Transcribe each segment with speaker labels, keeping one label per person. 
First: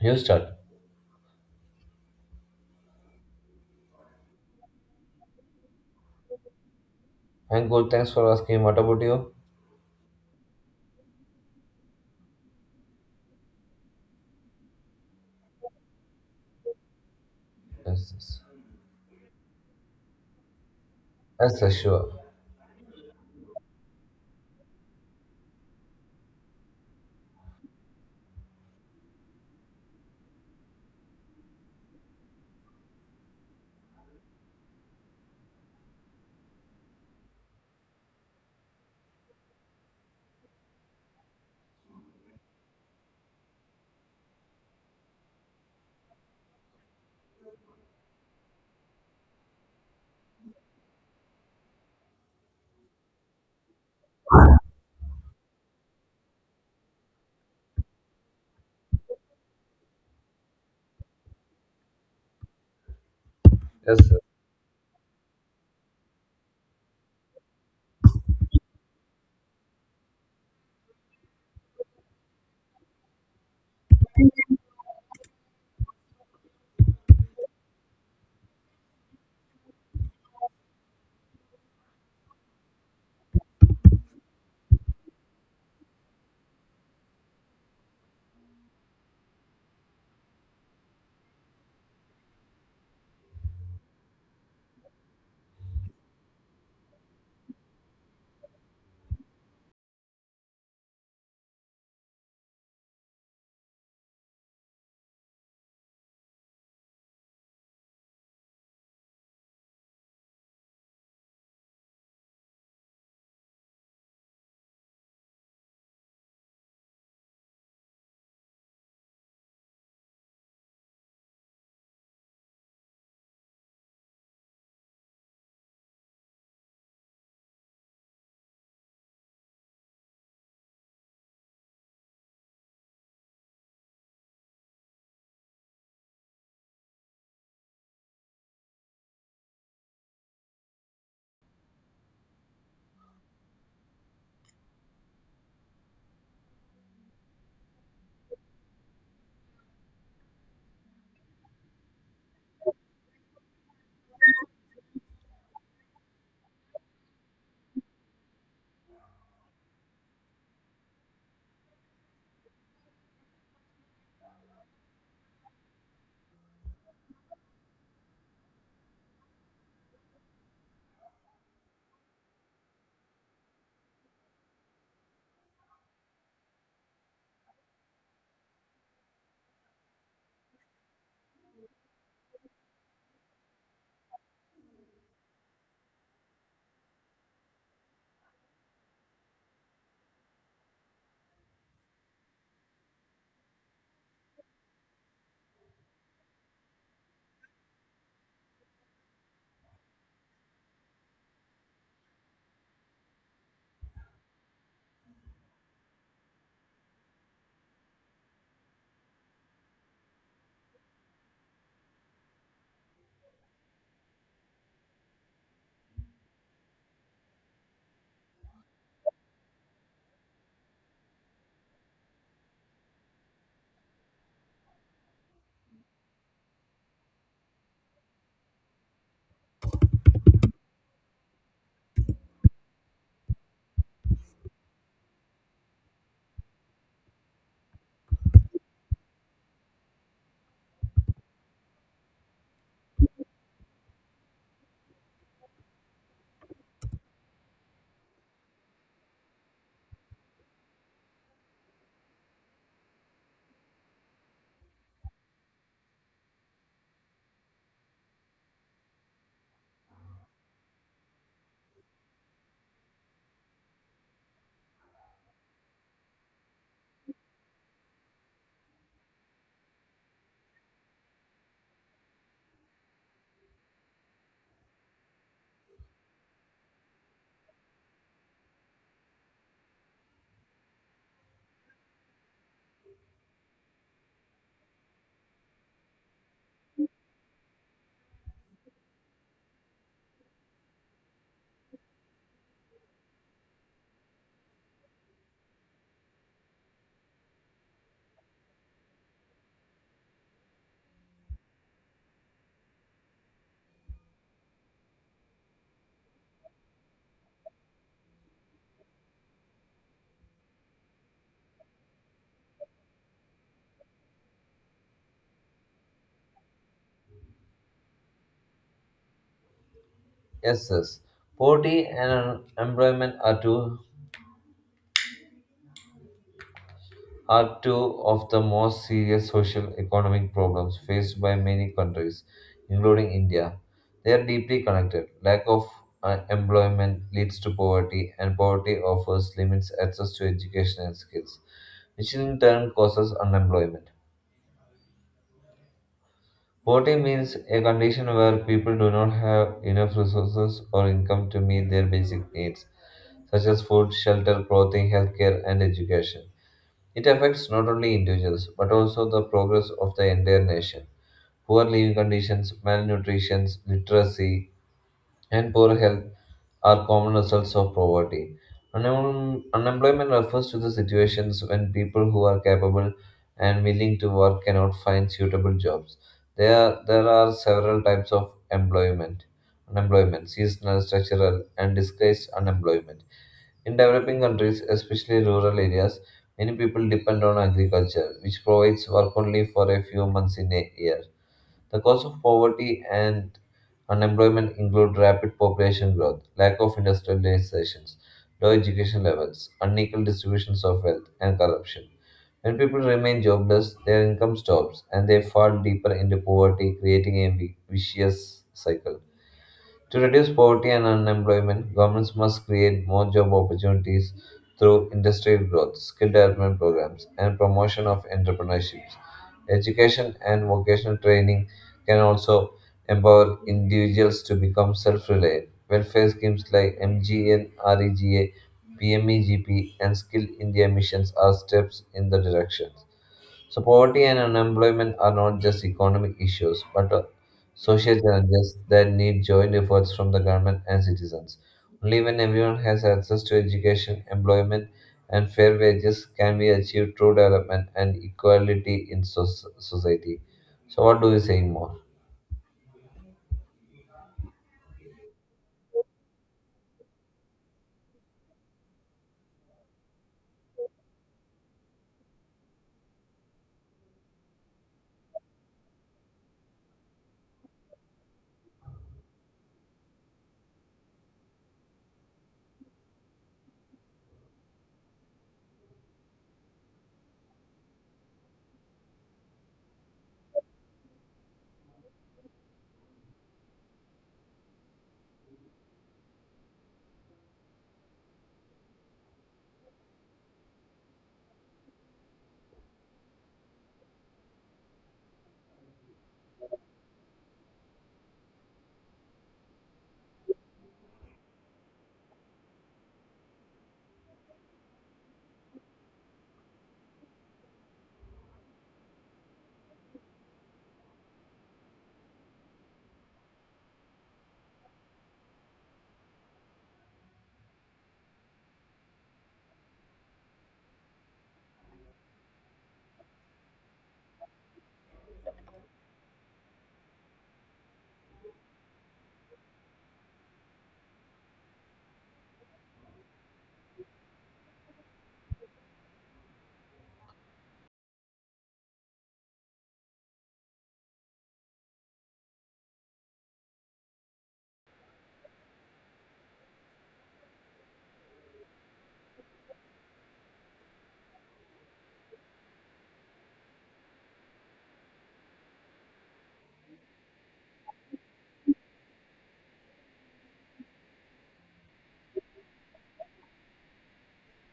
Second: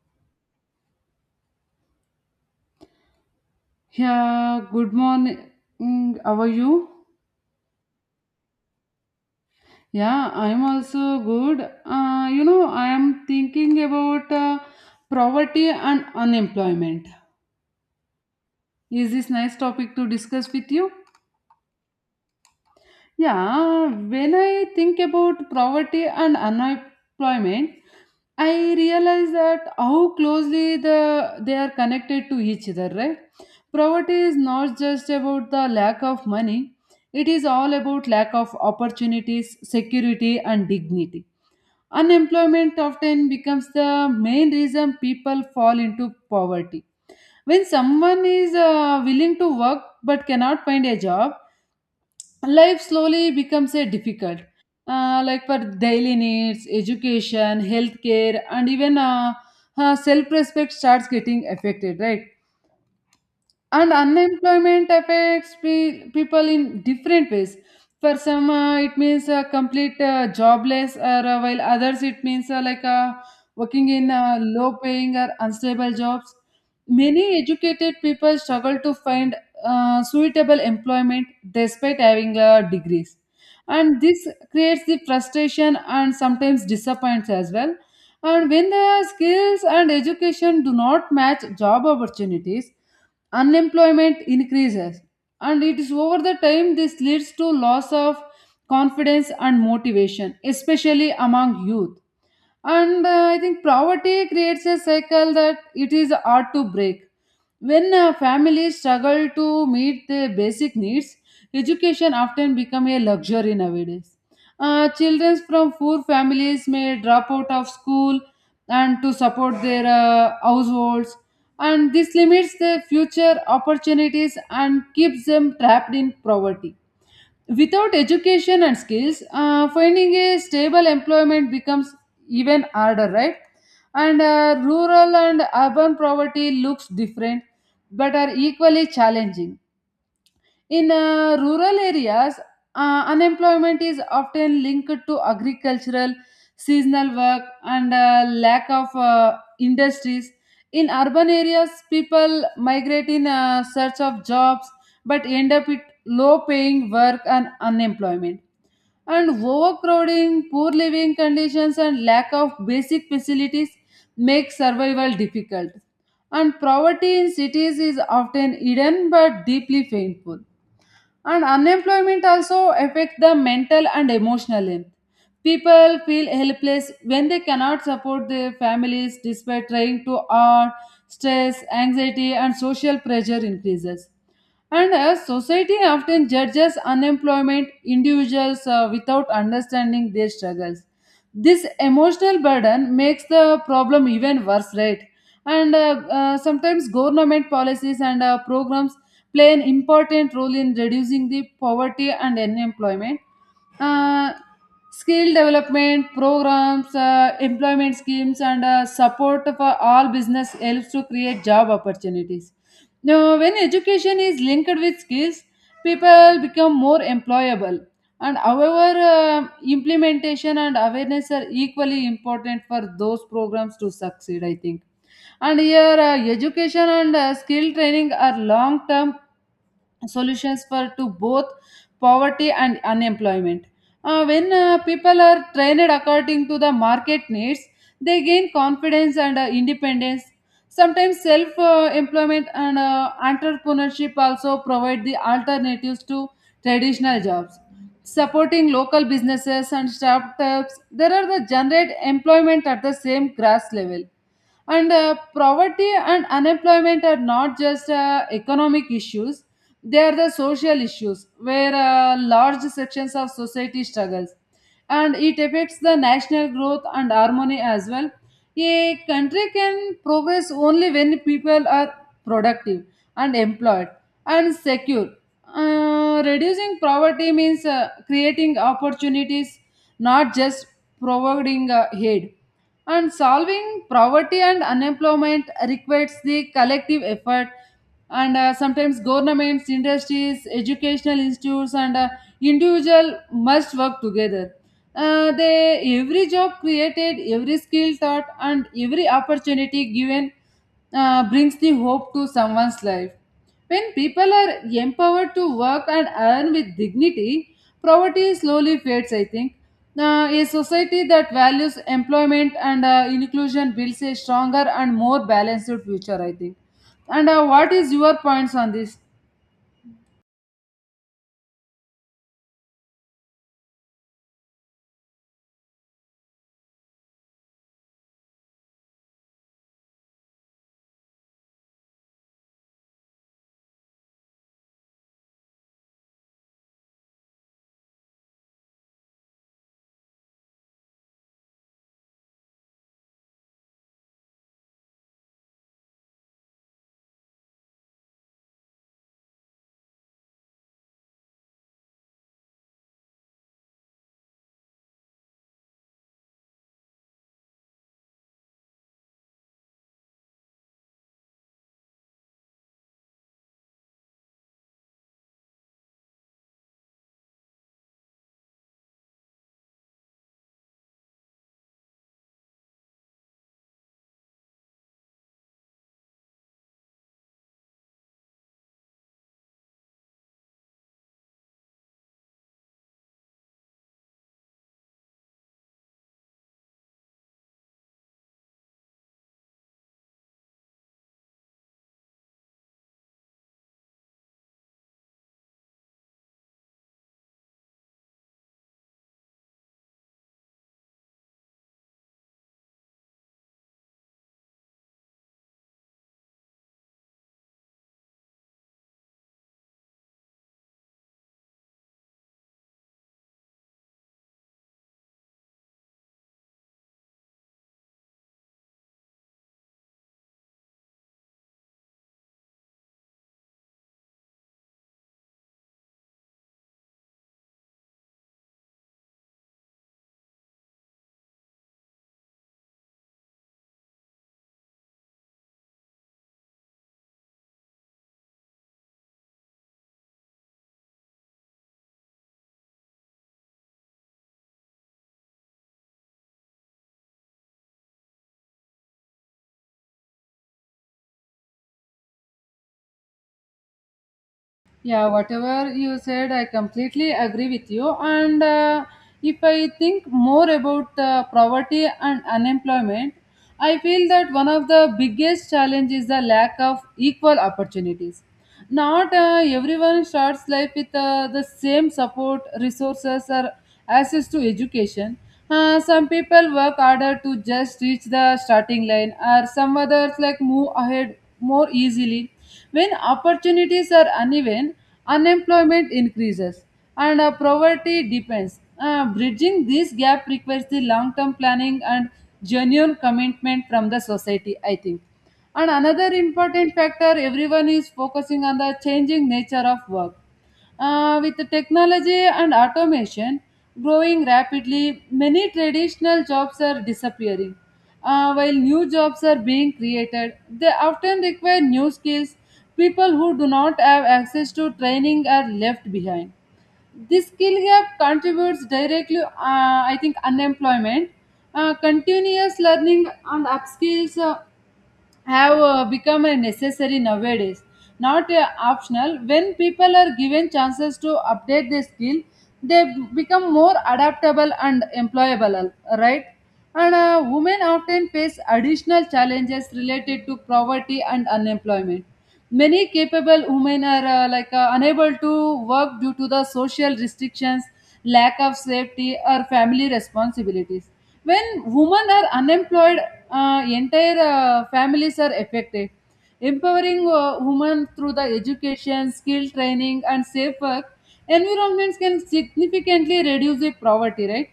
Speaker 1: You start.
Speaker 2: Yeah, good morning. How are you?
Speaker 1: I'm good. Thanks for asking. What about you?
Speaker 2: Yeah, I'm also good. You know, I am thinking about poverty and unemployment.
Speaker 1: Yes, yes.
Speaker 2: Is this nice topic to discuss with you?
Speaker 1: Yes, sir, sure.
Speaker 2: Yeah, when I think about poverty and unemployment, I realize that how closely they are connected to each other, right? Poverty is not just about the lack of money, it is all about lack of opportunities, security and dignity. Unemployment often becomes the main reason people fall into poverty. When someone is willing to work but cannot find a job, life slowly becomes a difficult like for daily needs education healthcare and even self respect starts getting affected, right. And
Speaker 1: Yes, sir.
Speaker 2: unemployment affects people in different ways. For some it means complete jobless or while others it means like working in low paying or unstable jobs. Many educated people struggle to find suitable employment despite having degrees, and this creates the frustration and sometimes disappoints as well. And when their skills and education do not match job opportunities, unemployment increases, and it is over the time this leads to loss of confidence and motivation, especially among youth. And I think poverty creates a cycle that it is hard to break. When families struggle to meet their basic needs, education often become a luxury nowadays. Children from poor families may drop out of school and to support their households, and this limits their future opportunities and keeps them trapped in poverty. Without education and skills, finding a stable employment becomes even harder, right? And rural and urban poverty looks different but are equally challenging. In rural areas, unemployment is often linked to agricultural, seasonal work, and lack of industries. In urban areas, people migrate in search of jobs but end up with low paying work and unemployment. And overcrowding, poor living conditions, and lack of basic facilities make survival difficult. And poverty in cities is often hidden but deeply painful. And unemployment also affects the mental and emotional health. People feel helpless when they cannot support their families despite trying to earn. Stress anxiety and social pressure increases, and as society often judges unemployment individuals without understanding their struggles. This emotional burden makes the problem even worse, right? And sometimes government policies and programs play an important role in reducing the poverty and unemployment. Uh, skill development programs, employment schemes, and support for all business helps to create job opportunities. Now, when education is linked with skills, people become more employable. And however, implementation and awareness are equally important for those programs to succeed, I think. And here, education and skill training are long term solutions for to both poverty and unemployment. When people are trained according to the market needs, they gain confidence and independence. Sometimes self employment and entrepreneurship also provide the alternatives to traditional jobs. Supporting local businesses and startups, there are the generate employment at the same grass level. And poverty and unemployment are not just economic issues, they are the social issues where large sections of society struggles, and it affects the national growth and harmony as well. A country can progress only when people are productive and employed and secure. Reducing poverty means creating opportunities, not just providing aid. And solving poverty and unemployment requires the collective effort, and sometimes governments, industries, educational institutes and individual must work together. They every job created, every skill taught, and every opportunity given brings the hope to someone's life. When people are empowered to work and earn with dignity, poverty slowly fades, I think. A society that values employment and inclusion builds a stronger and more balanced future, I think. And what is your points on this?
Speaker 1: Yes, yes. Poverty and unemployment are two of the most serious social economic problems faced by many countries, including India. They are deeply connected. Lack of employment leads to poverty, and poverty offers limits access to education and skills, which in turn causes unemployment. Poverty means a condition where people do not have enough resources or income to meet their basic needs, such as food, shelter, clothing, healthcare, and education. It affects not only individuals but also the progress of the entire nation. Poor living conditions, malnutrition, literacy, and poor health are common results of poverty. Unemployment refers to the situations when people who are capable and willing to work cannot find suitable jobs. There are several types of employment. Unemployment, seasonal, structural, and disguised unemployment. In developing countries, especially rural areas, many people depend on agriculture, which provides work only for a few months in a year. The cause of poverty and unemployment include rapid population growth, lack of industrializations, low education levels, unequal distributions of wealth, and corruption. When people remain jobless, their income stops and they fall deeper into poverty, creating a vicious cycle. To reduce poverty and unemployment, governments must create more job opportunities through industrial growth, skill development programs, and promotion of entrepreneurship. Education and vocational training can also empower individuals to become self reliant. Welfare schemes like MGNREGA, PMEGP, and Skill India missions are steps in the direction. So poverty and unemployment are not just economic issues, but social challenges that need joint efforts from the government and citizens. Only when everyone has access to education, employment, and fair wages can we achieve true development and equality in society. So, what do you say more?
Speaker 2: Yeah, whatever you said, I completely agree with you. And if I think more about poverty and unemployment, I feel that one of the biggest challenges is the lack of equal opportunities. Not everyone starts life with the same support, resources, or access to education. Some people work harder to just reach the starting line, or some others like move ahead more easily. When opportunities are uneven, unemployment increases and poverty depends. Bridging this gap requires the long-term planning and genuine commitment from the society, I think. And another important factor everyone is focusing on the changing nature of work. With the technology and automation growing rapidly, many traditional jobs are disappearing. While new jobs are being created, they often require new skills. People who do not have access to training are left behind. This skill gap contributes directly, I think, unemployment. Continuous learning and upskills have become a necessary nowadays, not optional. When people are given chances to update their skill, they become more adaptable and employable, right. And women often face additional challenges related to poverty and unemployment. Many capable women are like unable to work due to the social restrictions, lack of safety, or family responsibilities. When women are unemployed, entire families are affected. Empowering women through the education, skill training, and safe work environments can significantly reduce the poverty, right?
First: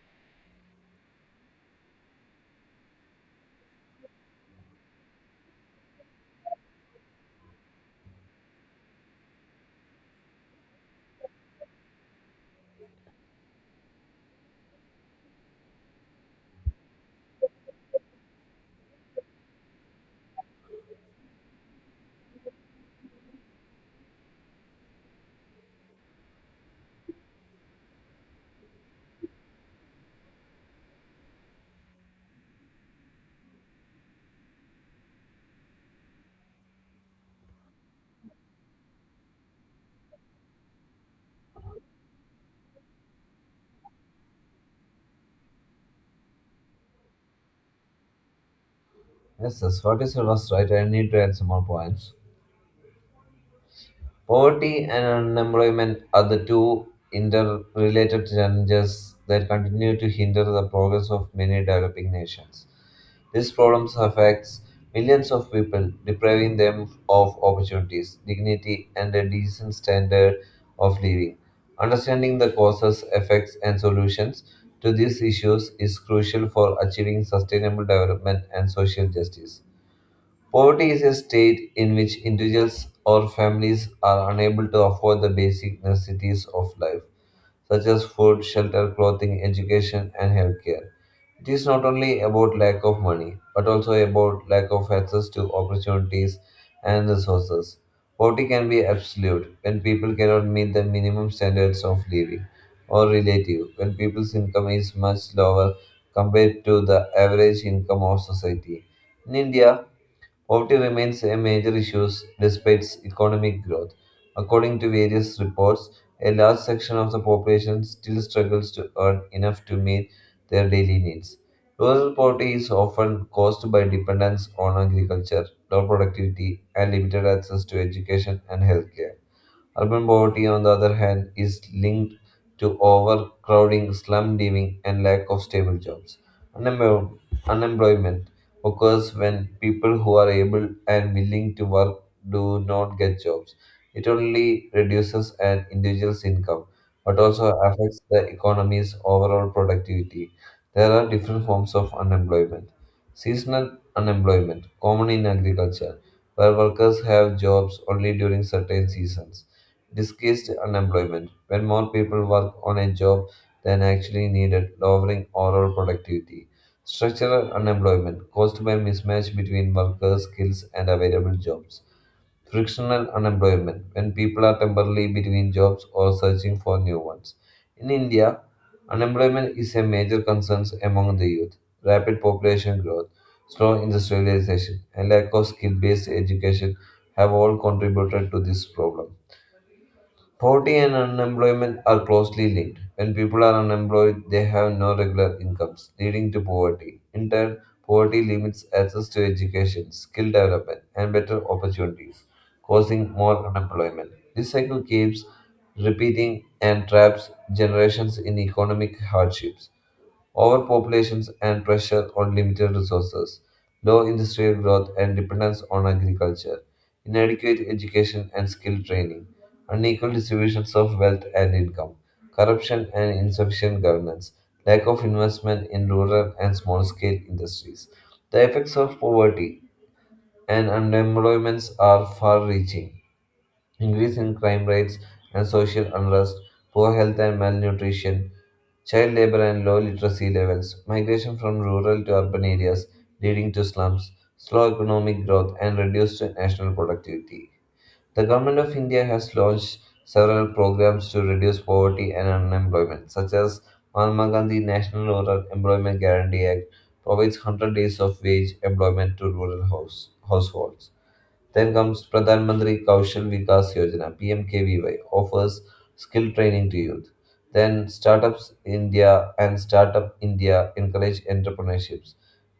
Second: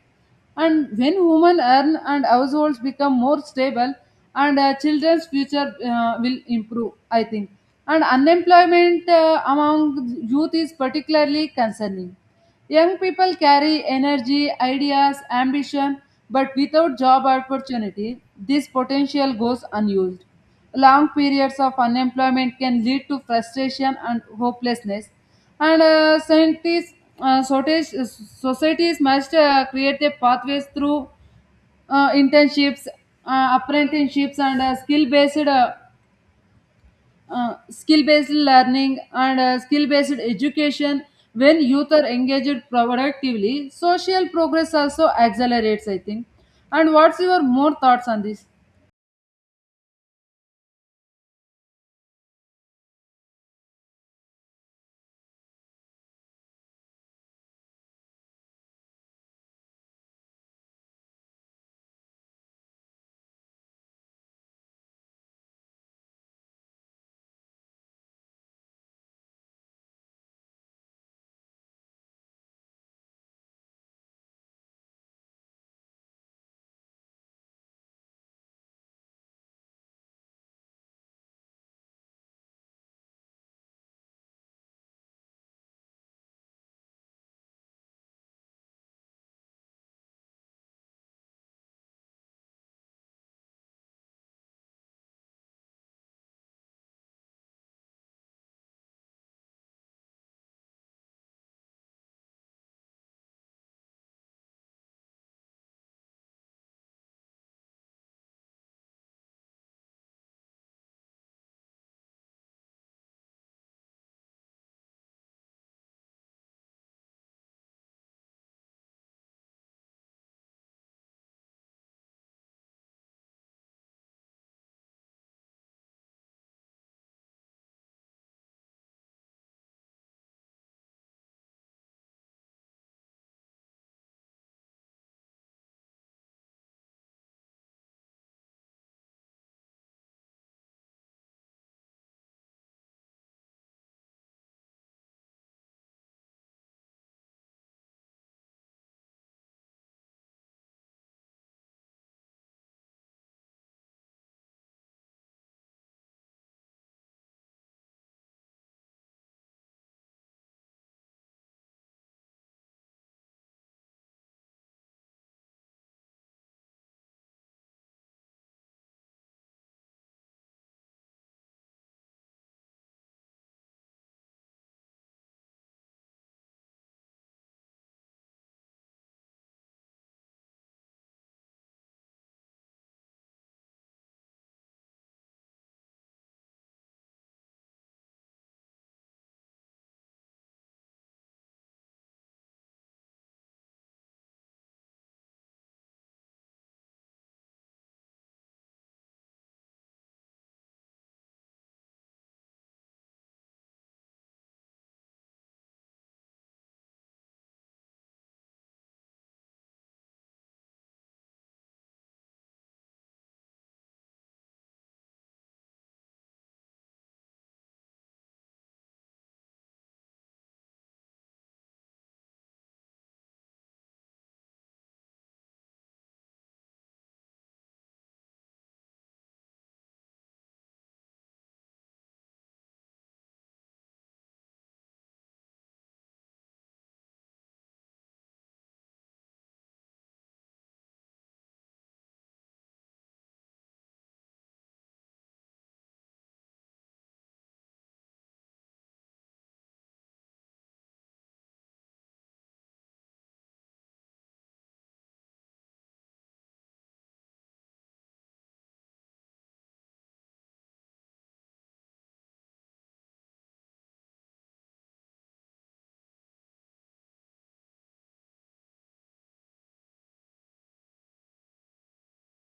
Speaker 2: And when women earn and households become more stable, and children's future will improve, I think. And unemployment among youth is particularly concerning. Young people carry energy, ideas, ambition, but without job opportunity, this potential goes unused. Long periods of unemployment can lead to frustration and hopelessness. And scientists uh, sortage- societies must create a pathways through internships, apprenticeships and skill based learning and skill based education. When youth are engaged productively, social progress also accelerates, I think. And what's your more thoughts on this?
Speaker 1: Yes, yes. What is your last right? I need to add some more points. Poverty and unemployment are the two interrelated challenges that continue to hinder the progress of many developing nations. These problems affects millions of people, depriving them of opportunities, dignity, and a decent standard of living. Understanding the causes, effects, and solutions to these issues is crucial for achieving sustainable development and social justice. Poverty is a state in which individuals or families are unable to afford the basic necessities of life, such as food, shelter, clothing, education, and healthcare. It is not only about lack of money, but also about lack of access to opportunities and resources. Poverty can be absolute when people cannot meet the minimum standards of living, or relative when people's income is much lower compared to the average income of society. In India, poverty remains a major issue despite economic growth. According to various reports, a large section of the population still struggles to earn enough to meet their daily needs. Rural poverty is often caused by dependence on agriculture, low productivity, and limited access to education and healthcare. Urban poverty, on the other hand, is linked to overcrowding, slum living, and lack of stable jobs. Unempo- Unemployment occurs when people who are able and willing to work do not get jobs. It only reduces an individual's income, but also affects the economy's overall productivity. There are different forms of unemployment. Seasonal unemployment, common in agriculture, where workers have jobs only during certain seasons disguised unemployment, when more people work on a job than actually needed, lowering overall productivity. Structural unemployment, caused by mismatch between workers' skills and available jobs. Frictional unemployment, when people are temporarily between jobs or searching for new ones. In India, unemployment is a major concern among the youth. Rapid population growth, slow industrialization, and lack of skill based education have all contributed to this problem. Poverty and unemployment are closely linked. When people are unemployed, they have no regular incomes, leading to poverty. In turn, poverty limits access to education, skill development, and better opportunities, causing more unemployment. This cycle keeps repeating and traps generations in economic hardships overpopulations and pressure on limited resources, low industrial growth and dependence on agriculture, inadequate education and skill training, unequal distributions of wealth and income, corruption and insufficient governance, lack of investment in rural and small scale industries. The effects of poverty and unemployment are far reaching increase in crime rates and social unrest, poor health and malnutrition, child labor and low literacy levels, migration from rural to urban areas leading to slums, slow economic growth, and reduced national productivity. The Government of India has launched several programs to reduce poverty and unemployment, such as Mahatma Gandhi National Rural Employment Guarantee Act provides 100 days of wage employment to rural households. Then comes Pradhan Mantri Kaushal Vikas Yojana (PMKVY) offers skill training to youth. Then Startups India and Startup India encourage entrepreneurships.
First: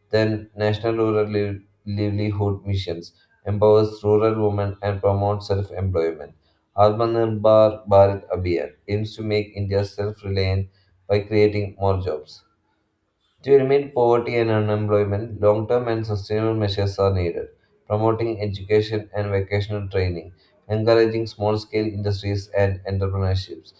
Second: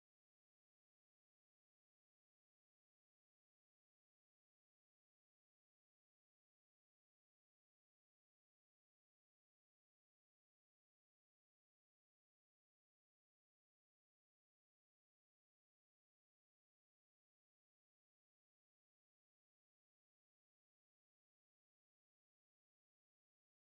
Speaker 1: Then National Rural Livelihood Missions empowers rural women and promotes self-employment. Atmanirbhar Bharat Abhiyan aims to make India self-reliant by creating more jobs. To eliminate poverty and unemployment, long term and sustainable measures are needed. Promoting education and vocational training, encouraging small scale industries and entrepreneurships,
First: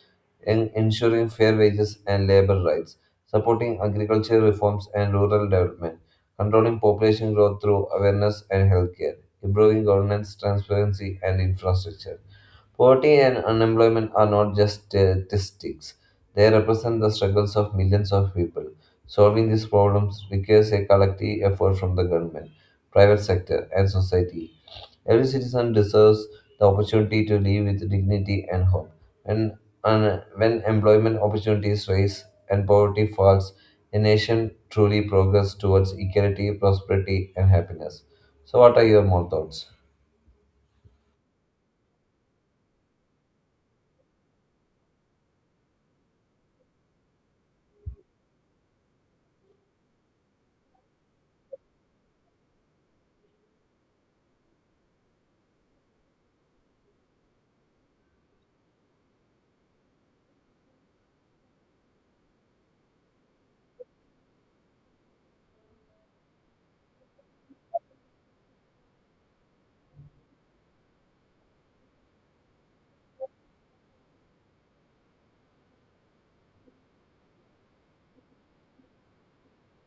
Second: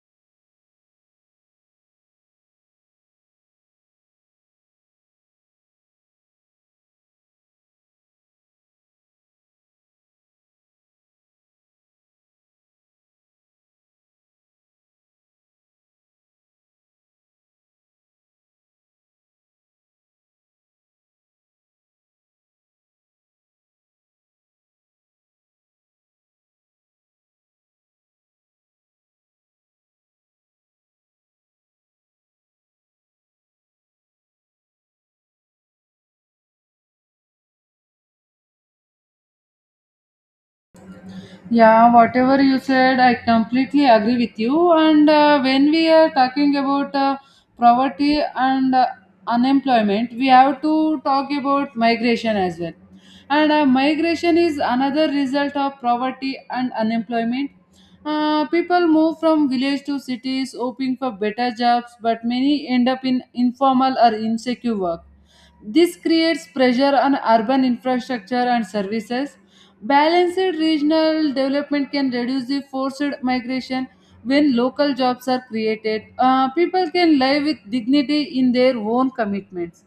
Speaker 1: ensuring fair wages and labor rights, supporting agricultural reforms and rural development, controlling population growth through awareness and healthcare, improving governance, transparency, and infrastructure. Poverty and unemployment are not just statistics, they represent the struggles of millions of people. Solving these problems requires a collective effort from the government, private sector, and society. Every citizen deserves the opportunity to live with dignity and hope. And, and when employment opportunities rise and poverty falls, a nation truly progresses towards equality, prosperity, and happiness. So, what are your more thoughts?
Speaker 2: Yeah, whatever you said, I completely agree with you. And when we are talking about poverty and unemployment, we have to talk about migration as well. And migration is another result of poverty and unemployment. People move from village to cities hoping for better jobs, but many end up in informal or insecure work. This creates pressure on urban infrastructure and services. Balanced regional development can reduce the forced migration when local jobs are created. People can live with dignity in their own commitments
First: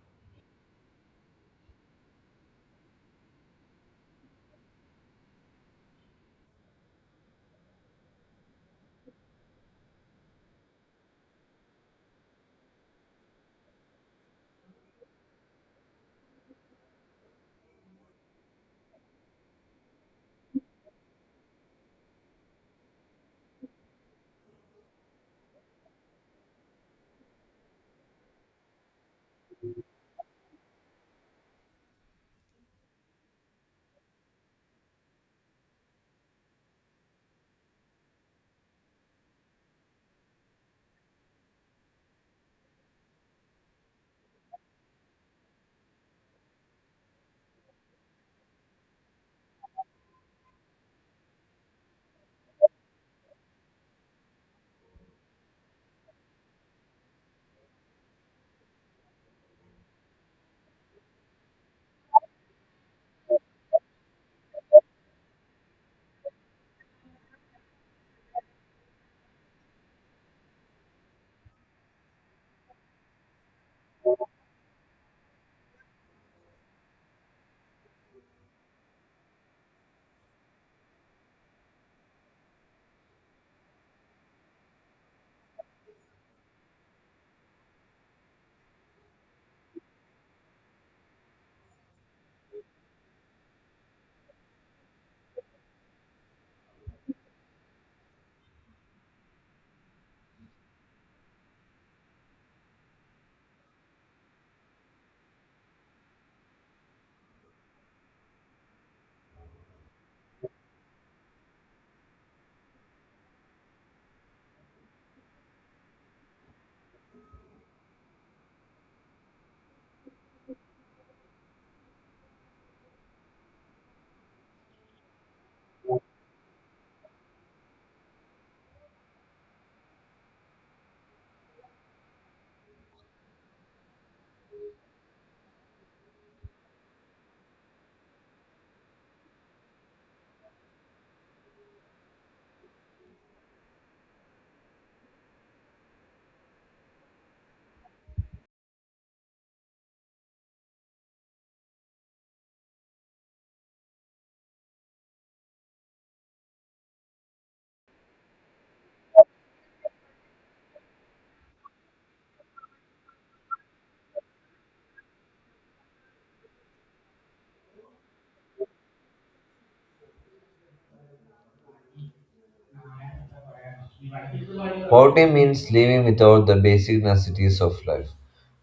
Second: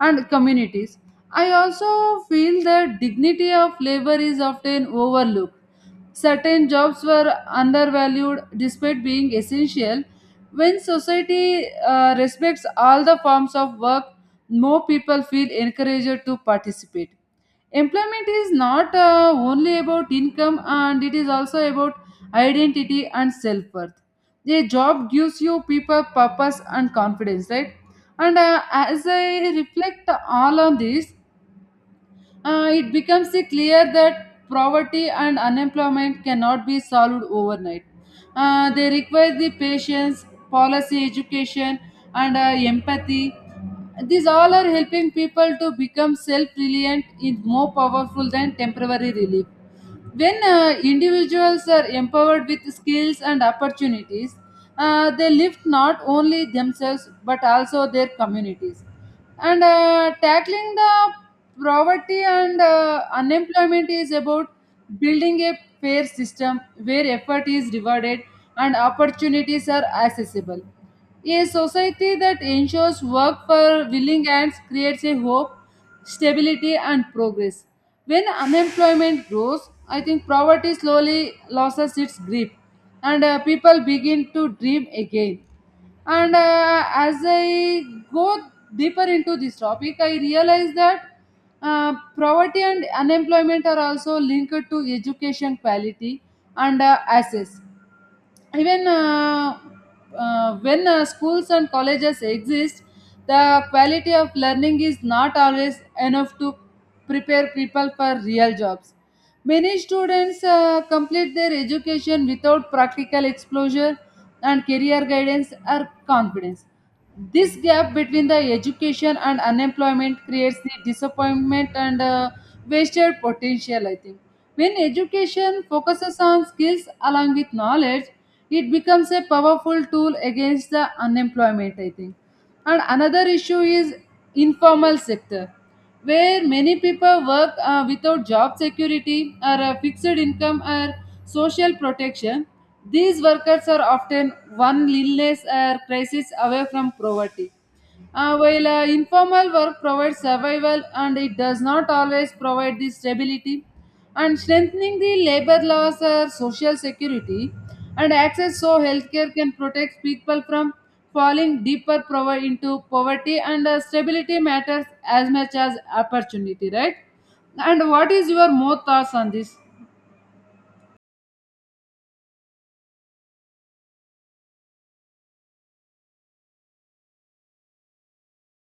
Speaker 2: and communities. I also feel that dignity of labor is often overlooked. Certain jobs were undervalued despite being essential. When society respects all the forms of work, more people feel encouraged to participate. Employment is not only about income, and it is also about identity and self worth. A job gives you people purpose and confidence, right? And as I reflect all on this, it becomes clear that poverty and unemployment cannot be solved overnight. They require the patience, policy education, and empathy. These all are helping people to become self reliant is more powerful than temporary relief. When individuals are empowered with skills and opportunities, they lift not only themselves but also their communities. And tackling the poverty and unemployment is about building a fair system where effort is rewarded and opportunities are accessible. A society that ensures work for willing hands creates a hope, stability, and progress. When unemployment grows, I think poverty slowly loses its grip, and people begin to dream again. And as I go deeper into this topic, I realize that uh, poverty and unemployment are also linked to education quality and access. Even when schools and colleges exist, the quality of learning is not always enough to prepare people for real jobs. Many students complete their education without practical exposure and career guidance or confidence. This gap between the education and unemployment creates the disappointment and wasted potential, I think. When education focuses on skills along with knowledge, it becomes a powerful tool against the unemployment, I think. And another issue is informal sector where many people work without job security or a fixed income or social protection. These workers are often one illness or crisis away from poverty. While informal work provides survival, and it does not always provide the stability, and strengthening the labor laws or social security and access so healthcare can protect people from falling deeper into poverty. And stability matters as much as opportunity, right? And what is your more thoughts on this?
Speaker 1: Poverty means living without the basic necessities of life,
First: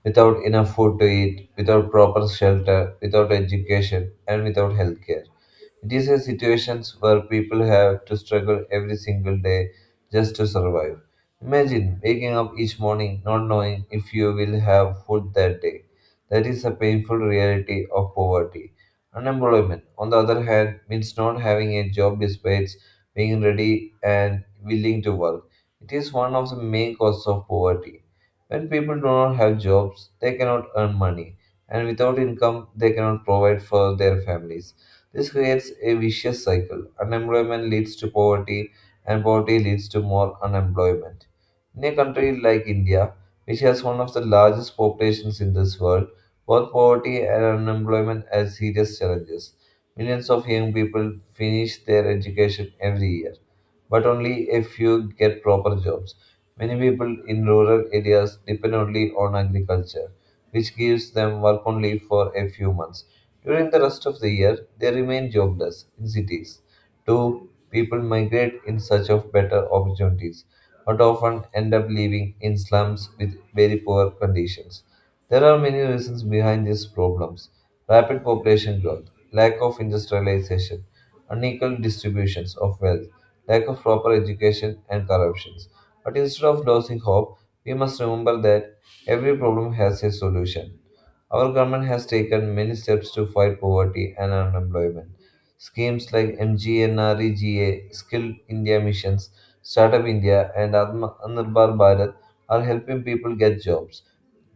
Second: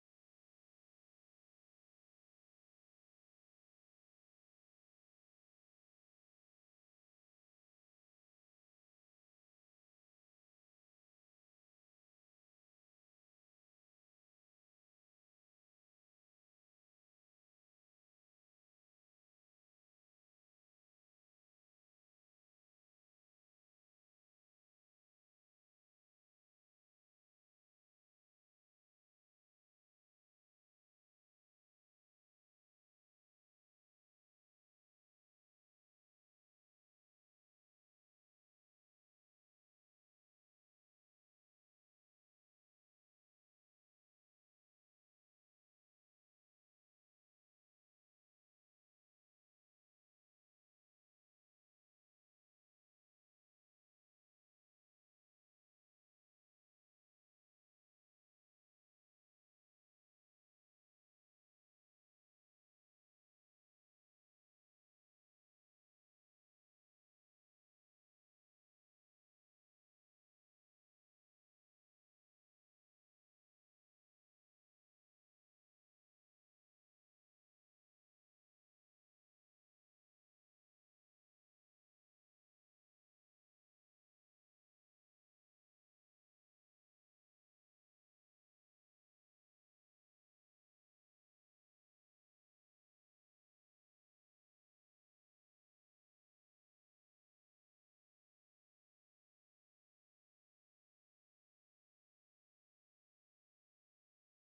Speaker 1: without enough food to eat, without proper shelter, without education, and without healthcare. It is a situation where people have to struggle every single day just to survive. Imagine waking up each morning not knowing if you will have food that day. That is a painful reality of poverty. Unemployment, on the other hand, means not having a job despite being ready and willing to work. It is one of the main causes of poverty. When people do not have jobs, they cannot earn money, and without income, they cannot provide for their families. This creates a vicious cycle. Unemployment leads to poverty, and poverty leads to more unemployment. In a country like India, which has one of the largest populations in this world, both poverty and unemployment are serious challenges. Millions of young people finish their education every year but only a few get proper jobs. Many people in rural areas depend only on agriculture, which gives them work only for a few months. During the rest of the year, they remain jobless in cities. Two, people migrate in search of better opportunities, but often end up living in slums with very poor conditions. There are many reasons behind these problems rapid population growth, lack of industrialization, unequal distributions of wealth, lack of proper education, and corruptions. But instead of losing hope, we must remember that every problem has a solution. Our government has taken many steps to fight poverty and unemployment. Schemes like MGNREGA, Skilled India Missions, Startup India, and Atmanirbhar Bharat are helping people get jobs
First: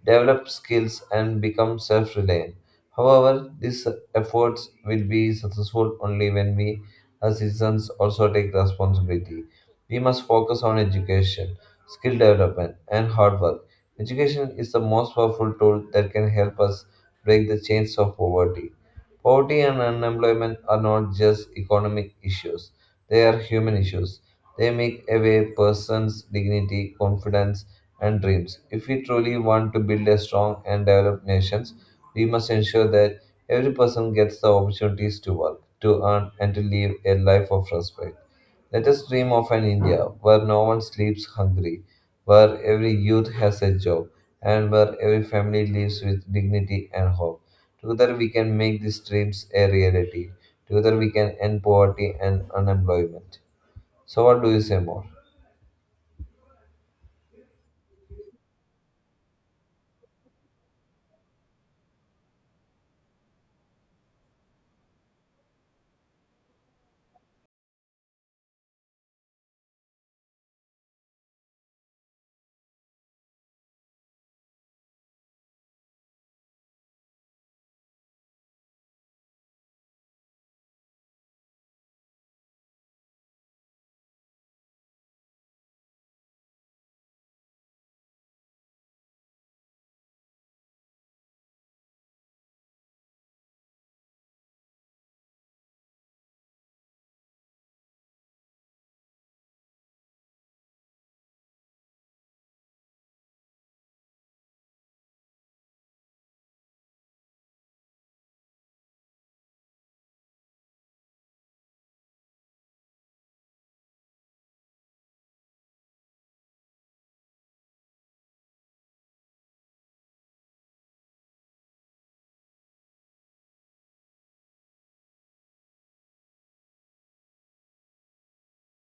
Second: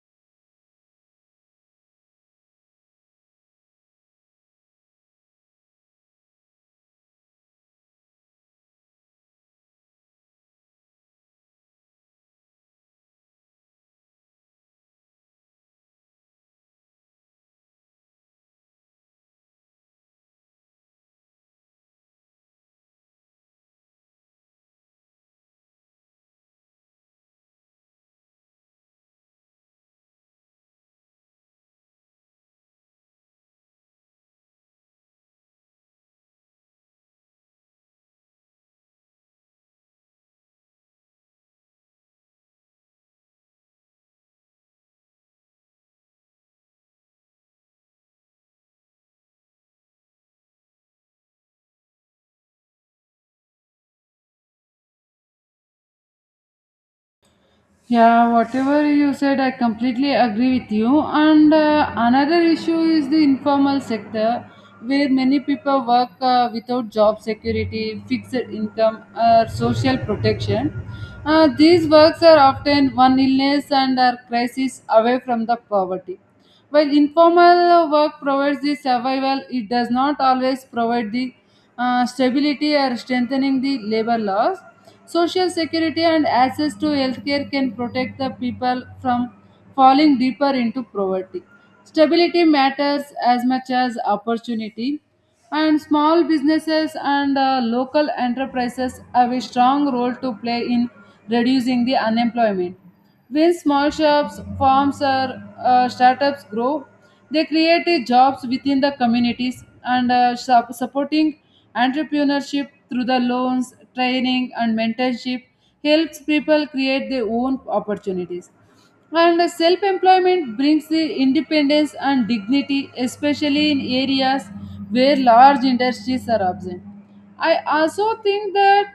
Speaker 1: develop skills, and become self reliant. However, these efforts will be successful only when we, as citizens, also take responsibility. We must focus on education, skill development, and hard work. Education is the most powerful tool that can help us break the chains of poverty. Poverty and unemployment are not just economic issues, they are human issues. They make away person's dignity, confidence, and dreams. If we truly want to build a strong and developed nation, we must ensure that every person gets the opportunities to work, to earn, and to live a life of respect. Let us dream of an India where no one sleeps hungry, where every youth has a job, and where every family lives with dignity and hope. Together we can make these dreams a reality. Together we can end poverty and unemployment. So, what do you say more?
Speaker 2: Yeah, whatever you said, I completely agree with you. And another issue is the informal sector, where many people work without job security, fixed income, or social protection. These works are often one illness and are crisis away from the poverty. While informal work provides the survival, it does not always provide the stability or strengthening the labor laws. Social security and access to healthcare can protect the people from falling deeper into poverty. Stability matters as much as opportunity, and small businesses and local enterprises have a strong role to play in reducing the unemployment. When small shops, farms, or startups grow, they create jobs within the communities, and supporting entrepreneurship through the loans, training, and mentorship helps people create their own opportunities. And self employment brings the independence and dignity, especially in areas where large industries are absent. I also think that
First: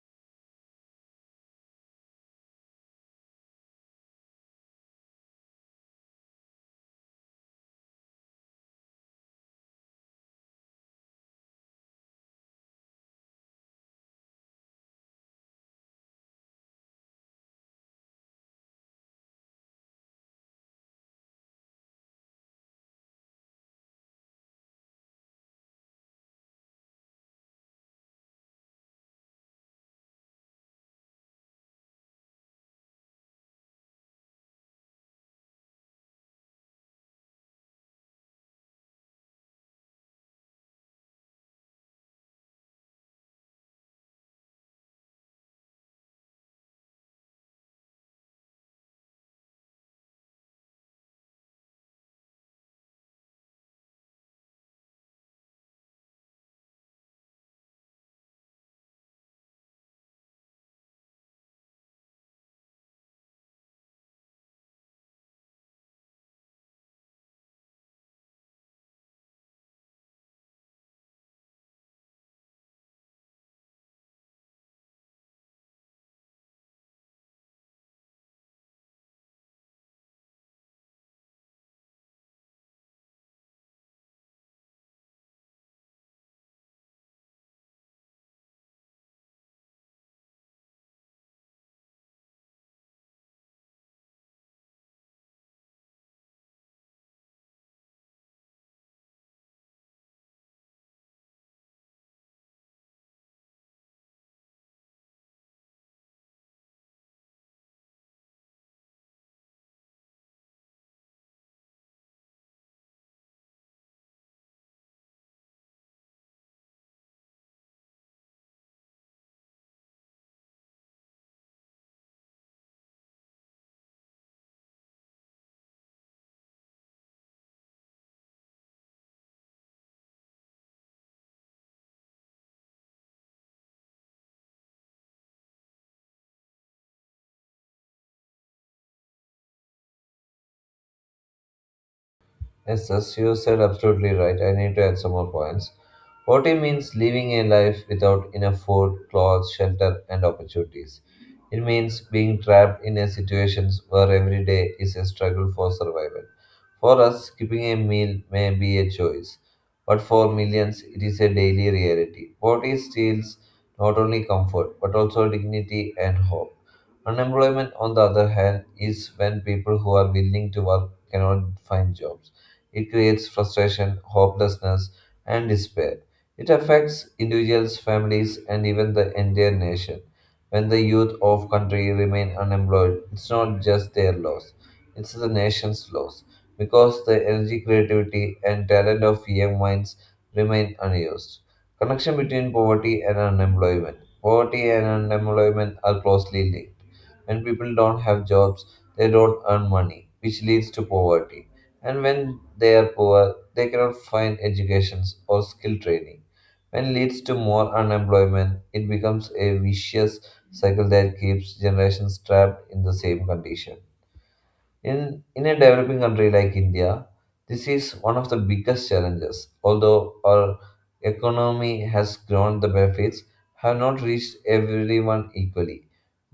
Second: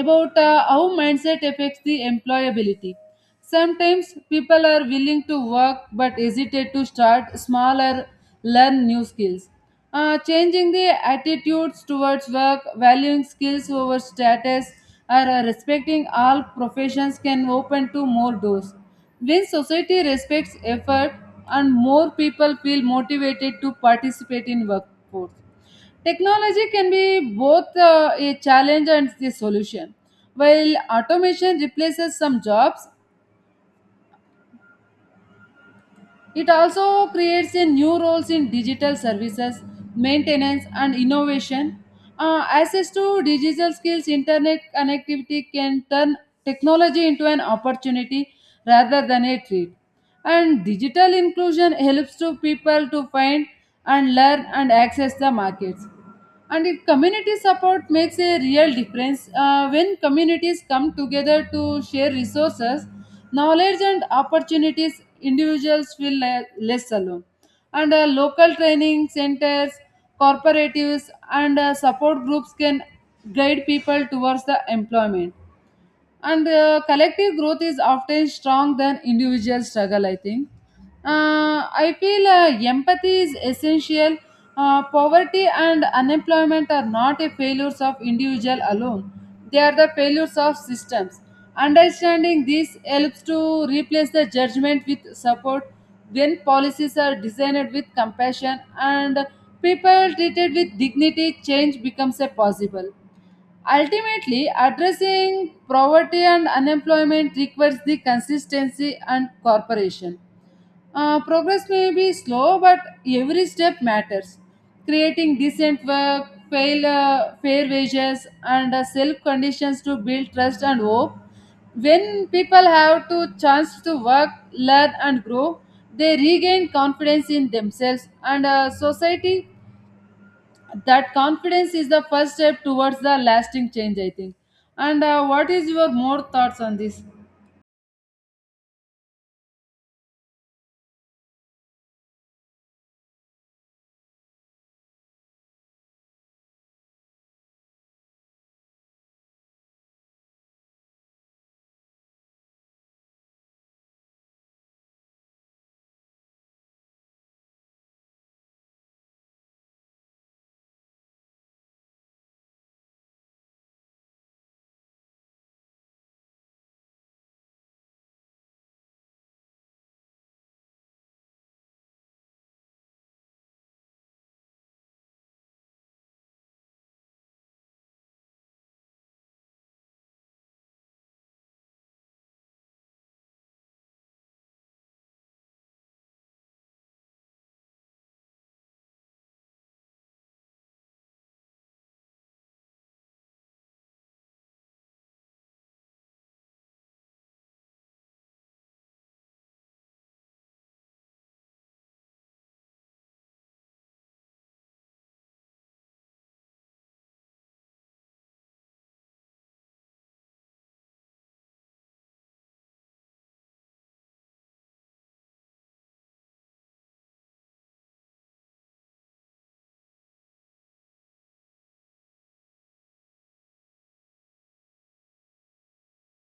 Speaker 2: about how mindset affects the employability. Sometimes people are willing to work but hesitate to start small or learn new skills. Changing the attitudes towards work, valuing skills over status, or respecting all professions can open to more doors. When society respects effort and more people feel motivated to participate in workforce. Technology can be both a challenge and the solution. While automation replaces some jobs, it also creates a new roles in digital services, maintenance, and innovation. Access to digital skills, internet connectivity can turn technology into an opportunity rather than a threat. And digital inclusion helps to people to find and learn and access the markets. And if community support makes a real difference, when communities come together to share resources knowledge and opportunities, individuals feel less alone. And local training centers, cooperatives and support groups can guide people towards the employment. And collective growth is often strong than individual struggle, I think. I feel empathy is essential. Uh, poverty and unemployment are not a failures of individual alone, they are the failures of systems. Understanding this helps to replace the judgment with support. When policies are designed with compassion and people treated with dignity, change becomes a possible. Ultimately, addressing poverty and unemployment requires the consistency and cooperation. Progress may be slow, but every step matters. Creating decent work, fair wages, and safe conditions to build trust and hope. When people have to chance to work, learn, and grow, they regain confidence in themselves and society. That confidence is the first step towards the lasting change, I think. And what is your more thoughts on this?
Speaker 1: Yes, as you said, absolutely right. I need to add some more points. Poverty means living a life without enough food, clothes, shelter, and opportunities. It means being trapped in a situation where every day is a struggle for survival. For us, skipping a meal may be a choice, but for millions, it is a daily reality. Poverty steals not only comfort, but also dignity and hope. Unemployment, on the other hand, is when people who are willing to work cannot find jobs. It creates frustration, hopelessness, and despair. It affects individuals, families, and even the entire nation. When the youth of country remain unemployed, it's not just their loss, it's the nation's loss because the energy, creativity, and talent of young minds remain unused. Connection between poverty and unemployment. Poverty and unemployment are closely linked. When people don't have jobs, they don't earn money, which leads to poverty. And when they are poor, they cannot find educations or skill training. When leads to more unemployment, it becomes a vicious cycle that keeps generations trapped in the same condition. In a developing country like India, this is one of the biggest challenges. Although our economy has grown, the benefits have not reached everyone equally.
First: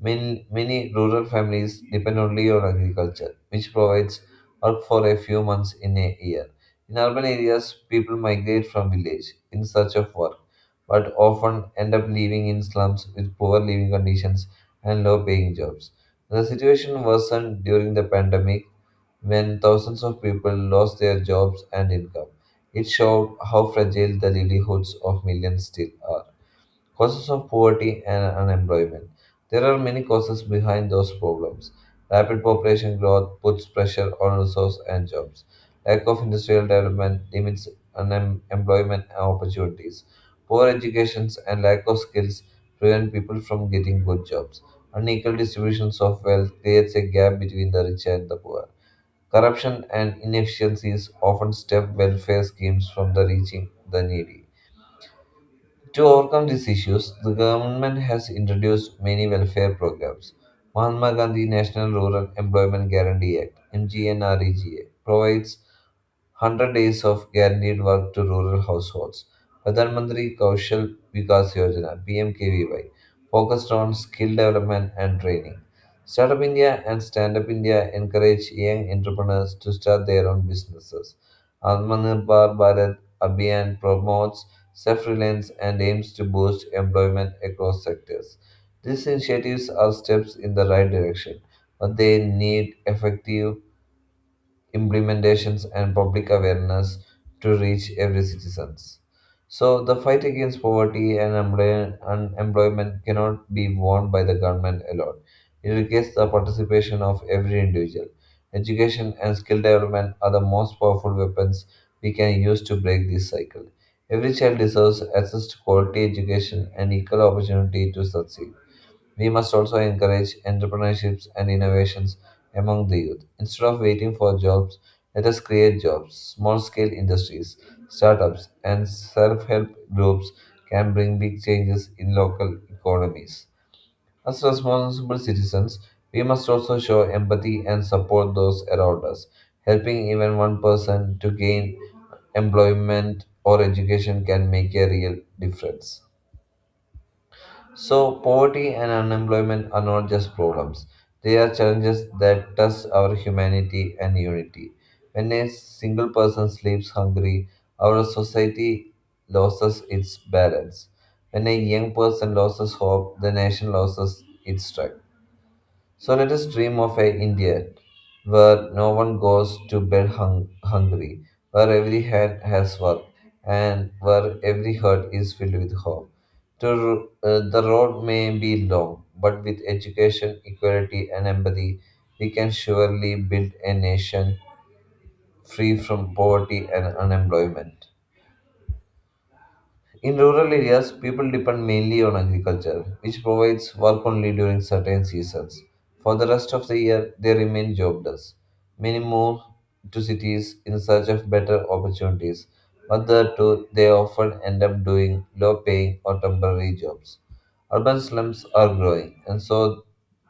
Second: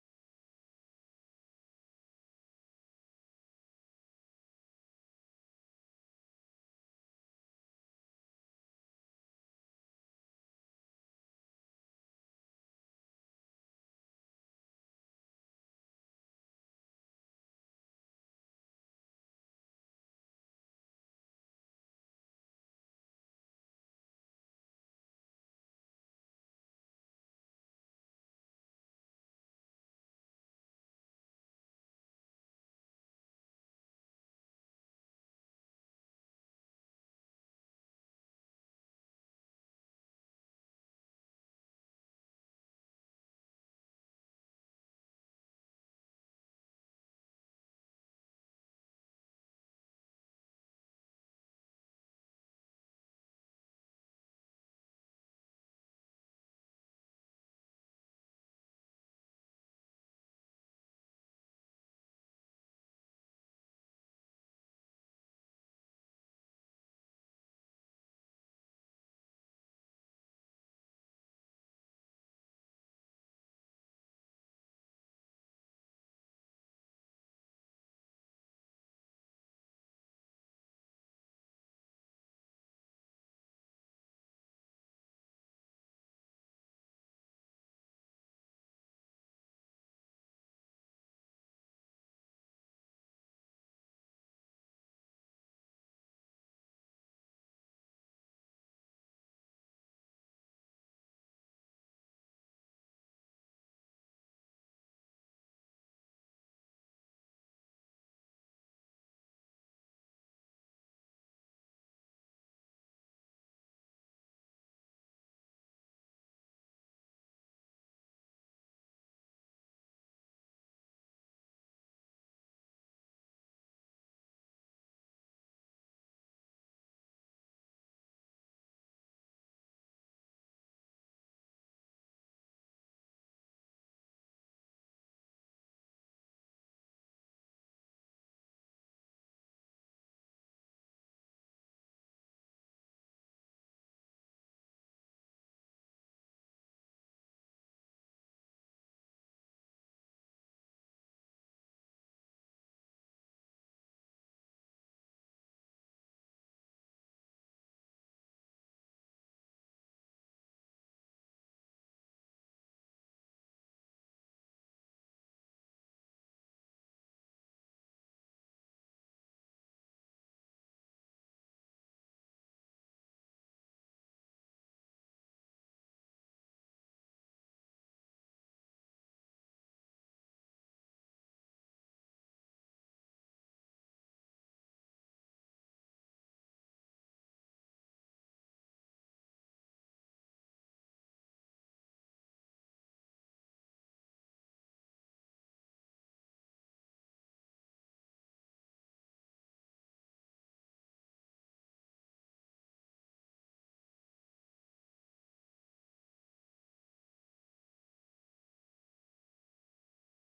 Speaker 1: Many rural families depend only on agriculture, which provides work for a few months in a year. In urban areas, people migrate from village in search of work, but often end up living in slums with poor living conditions and low paying jobs. The situation worsened during the pandemic when thousands of people lost their jobs and income. It showed how fragile the livelihoods of millions still are. Causes of poverty and unemployment. There are many causes behind those problems. Rapid population growth puts pressure on resources and jobs. Lack of industrial development limits unemployment opportunities. Poor educations and lack of skills prevent people from getting good jobs. Unequal distributions of wealth creates a gap between the rich and the poor. Corruption and inefficiencies often stop welfare schemes from the reaching the needy. To overcome these issues, the government has introduced many welfare programs. Mahatma Gandhi National Rural Employment Guarantee Act (MGNREGA) provides 100 days of guaranteed work to rural households. Pradhan Mantri Kaushal Vikas Yojana (PMKVY) focused on skill development and training. Startup India and Stand Up India encourage young entrepreneurs to start their own businesses. Atmanirbhar Bharat Abhiyan promotes self-reliance and aims to boost employment across sectors. These initiatives are steps in the right direction, but they need effective implementations and public awareness to reach every citizens. So the fight against poverty and unemployment cannot be won by the government alone. It requires the participation of every individual. Education and skill development are the most powerful weapons we can use to break this cycle. Every child deserves access to quality education and equal opportunity to succeed. We must also encourage entrepreneurships and innovations among the youth. Instead of waiting for jobs, let us create jobs. Small scale industries, startups, and self help groups can bring big changes in local economies. As responsible citizens, we must also show empathy and support those around us. Helping even one person to gain employment or education can make a real difference. So, poverty and unemployment are not just problems, they are challenges that test our humanity and unity. When a single person sleeps hungry, our society loses its balance. When a young person loses hope, the nation loses its strength. So let us dream of a India where no one goes to bed hungry, where every hand has work, and where every heart is filled with hope. The road may be long, but with education, equality, and empathy, we can surely build a nation free from poverty and unemployment. In rural areas, people depend mainly on agriculture, which provides work only during certain seasons. For the rest of the year, they remain jobless. Many move to cities in search of better opportunities, but there too, they often end up doing low paying or temporary jobs. Urban slums are growing, and so,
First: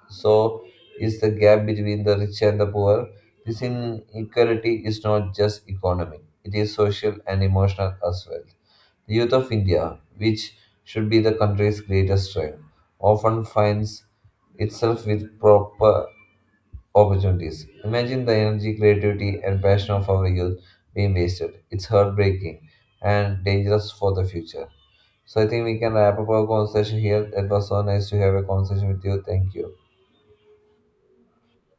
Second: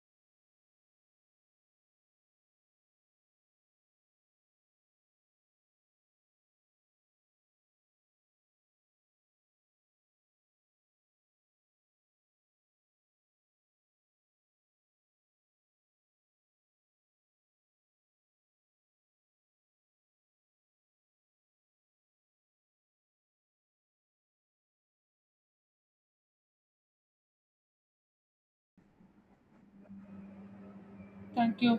Speaker 1: so is the gap between the rich and the poor. This inequality is not just economic, it is social and emotional as well. Youth of India, which should be the country's greatest strength, often finds itself with proper opportunities. Imagine the energy, creativity, and passion of our youth being wasted. It's heartbreaking and dangerous for the future. So I think we can wrap up our conversation here. It was so nice to have a conversation with you. Thank you.
Speaker 2: Thank you.